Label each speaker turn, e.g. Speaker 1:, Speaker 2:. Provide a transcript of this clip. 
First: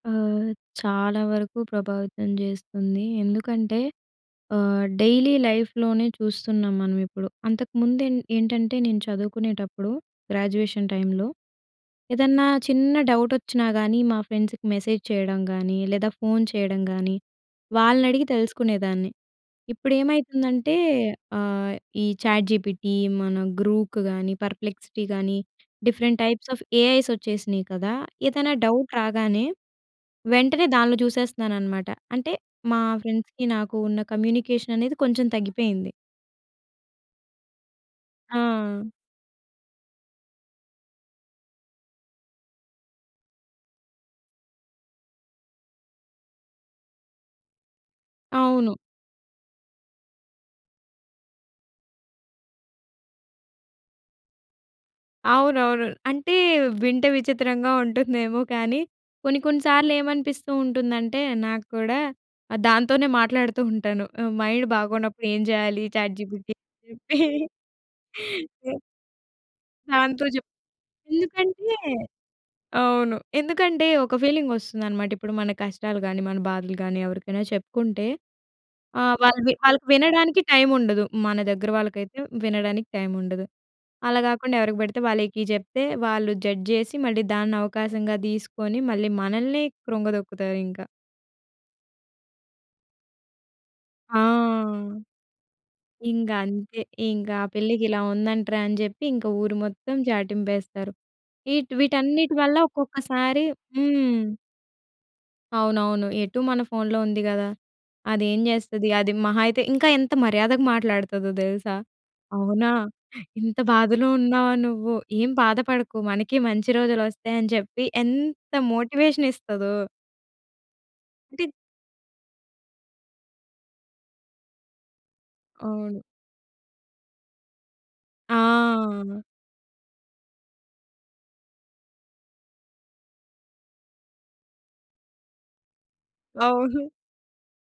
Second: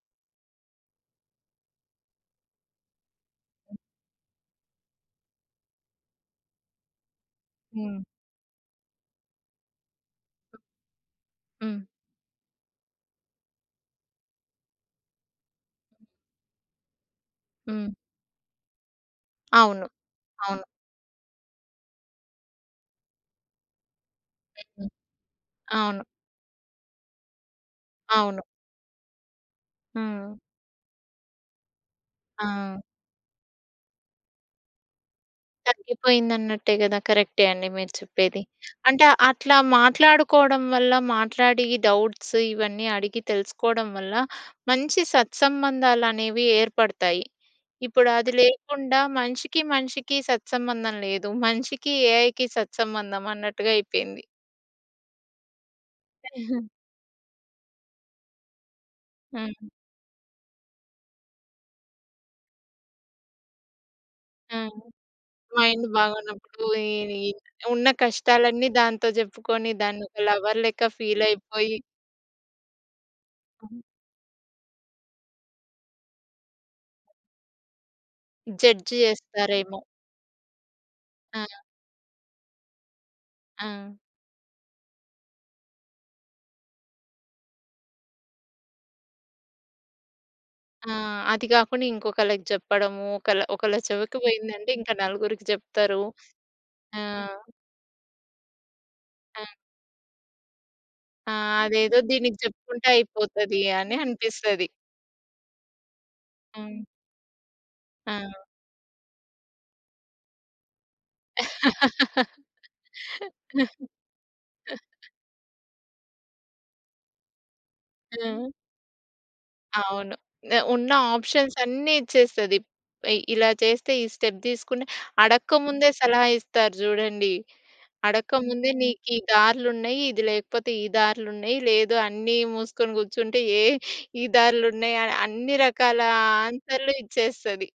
Speaker 1: ఆహ్, చాలా వరకు ప్రభావితం జేస్తుందీ. ఎందుకంటే, ఆహ్, డైలీ లైఫ్‌లోనే చూస్తున్నాం మనమిప్పుడు.
Speaker 2: హ్మ్.
Speaker 1: అంతకుముందేన్ ఏంటంటే, నేను చదువుకునేటప్పుడు, గ్రాడ్యుయేషన్ టైమ్‌లో,
Speaker 2: హ్మ్.
Speaker 1: ఏదన్నా చిన్న డౌటొచ్చినా‌ గానీ, మా ఫ్రెండ్స్‌కి మెసేజ్ చేయడం గానీ, లేదా ఫోను చేయడం గానీ,
Speaker 2: హ్మ్.
Speaker 1: వాళ్ళనడిగి తెలుసుకునేదాన్ని.
Speaker 2: అవును. అవును.
Speaker 1: ఇప్పుడేమైతుందంటే, ఆహ్, ఈ చాట్‌జిపిటి మన గ్రూక్ గానీ, పర్‌ప్లెక్సీటీ గానీ,
Speaker 2: అవును.
Speaker 1: డిఫరెంట్ టైప్స్ ఆఫ్ ఏఐసొచ్చేసినియి కదా!
Speaker 2: అవును.
Speaker 1: ఏదన్నా డౌట్ రాగానే,
Speaker 2: హ్మ్.
Speaker 1: వెంటనే దానిలో జుసేస్తున్నాననమాట. అంటే
Speaker 2: ఆ!
Speaker 1: మా ఫ్రెండ్స్‌కీ నాకు ఉన్న కమ్యూనికేషననేది కొంచెం తగ్గిపోయింది.
Speaker 2: తగ్గిపోయిందన్నట్టే గదా! కరెక్టే అండి మీరు చెప్పేది.
Speaker 1: ఆ!
Speaker 2: అంటే, అట్లా మాట్లాడుకోవడం వల్ల, మాట్లాడి డౌట్స్ ఇవన్నీ అడిగి తెలుసుకోడం వల్ల, మంచి సత్సంబంధాలనేవి ఏర్పడతాయి. ఇప్పుడు అది
Speaker 1: అవును.
Speaker 2: లేకుండా, మనిషికి మనిషికి సత్సంబంధం లేదు, మనిషికి ఏఐకి సత్సంబంధం అన్నట్టుగా అయిపోయింది.
Speaker 1: అవునవును. అంటే, వింటే విచిత్రంగా ఉంటుందేమో కానీ, కొన్ని కొన్ని
Speaker 2: హ్మ్.
Speaker 1: సార్లేమనిపిస్తూ ఉంటుందంటే, నాక్కూడా, ఆహ్, దాంతోనే మాట్లాడుతూ ఉంటాను. ఆహ్, మైండ్
Speaker 2: హ్మ్.
Speaker 1: బాగోనప్పుడు ఏం జేయాలి,
Speaker 2: మైండు
Speaker 1: చాట్‌జి‌పిటికి చెప్పి
Speaker 2: బాగోనప్పుడు, ఈవి ఈ ఉన్న కష్టాలన్నీ
Speaker 1: యాహ్!
Speaker 2: దాంతో జెప్పుకొని, దాన్నొక
Speaker 1: దాంతో జెప్
Speaker 2: లవర్‌లెక్క
Speaker 1: ఎందుకంటే
Speaker 2: ఫీలయిపోయి
Speaker 1: అవును. ఎందుకంటే, ఒక ఫీలింగొస్తుందనమాట, ఇప్పుడు మన కష్టాలు గాని, మన బాధలు గాని, ఎవరికైనా చెప్పుకుంటే,
Speaker 2: జడ్జ్
Speaker 1: ఆహ్, వాళ్ళు వి
Speaker 2: జేస్తారేమో!
Speaker 1: వాళ్ళకి వినడానికి టైముండదు. మన
Speaker 2: ఆ!
Speaker 1: దెగ్గర వాళ్ళకైతే, వినడానికి టైముండదు.
Speaker 2: ఆ!
Speaker 1: అలా గాకుండా, ఎవరికి బడితే వాళ్ళకి జెప్తే, వాళ్ళు జడ్జ్ జేసి, మళ్ళీ దాన్నవకాశంగా దీసుకొని, మళ్ళీ మనల్నే కృంగదొక్కుతారింకా.
Speaker 2: ఆ! అది గాకుండా ఇంకొకళ్ళకి జెప్పడమూ, ఒకళ్ళ ఒకళ్ళ చెవికి
Speaker 1: ఆ!
Speaker 2: పోయిందంటే, ఇంకా నలుగురికి చెప్తారు.
Speaker 1: ఇంగంతే,
Speaker 2: ఆ!
Speaker 1: ఇంకా పిల్లకిలా ఉందంట్రా అని జెప్పి, ఇంక
Speaker 2: ఆ!
Speaker 1: ఊరు మొత్తం చాటింపేస్తారు.
Speaker 2: ఆ!
Speaker 1: ఈట్
Speaker 2: అదేదో
Speaker 1: వీటన్నిటి
Speaker 2: దీనికి
Speaker 1: వల్ల
Speaker 2: జెప్పుకుంటే
Speaker 1: ఒక్కొక్కసారి
Speaker 2: అయిపోతది, అనే
Speaker 1: హ్మ్.
Speaker 2: అనిపిస్తది.
Speaker 1: అవునవును. ఎటూ మన
Speaker 2: హ్మ్.
Speaker 1: ఫోనులో ఉంది గదా! అదేం
Speaker 2: ఆ!
Speaker 1: జేస్తది? అది మహా అయితే ఇంకా ఎంత మర్యాదగా మాట్లాడతదో దెలుసా? అవునా! ఇంత బాధలో ఉన్నావా నువ్వు? ఏం బాధపడకు, మనకీ మంచి రోజులొస్తాయని జెప్పి,
Speaker 2: ఆ!
Speaker 1: ఎంత మోటివేషనిస్తదో!
Speaker 2: అవును. నే ఉన్న
Speaker 1: అంటే
Speaker 2: ఆప్షన్సన్నీ ఇచ్చేస్తది. పై ఇలా చేస్తే, ఈ స్టెప్ దీసుకుని, అడక్క‌ముందే
Speaker 1: అవును.
Speaker 2: సలహా ఇస్తారు జూడండి. అడక్క‌ముందే నీకీ
Speaker 1: ఆ!
Speaker 2: దార్లున్నయి, ఇది లేకపోతే ఈ దార్లున్నయి, లేదు అన్నీ మూసుకొని కూర్చుంటే, ఏ ఈ దార్లున్నయని, అన్ని‌రకాల
Speaker 1: అవును.
Speaker 2: ఆన్సర్లు ఇచ్చేస్తది.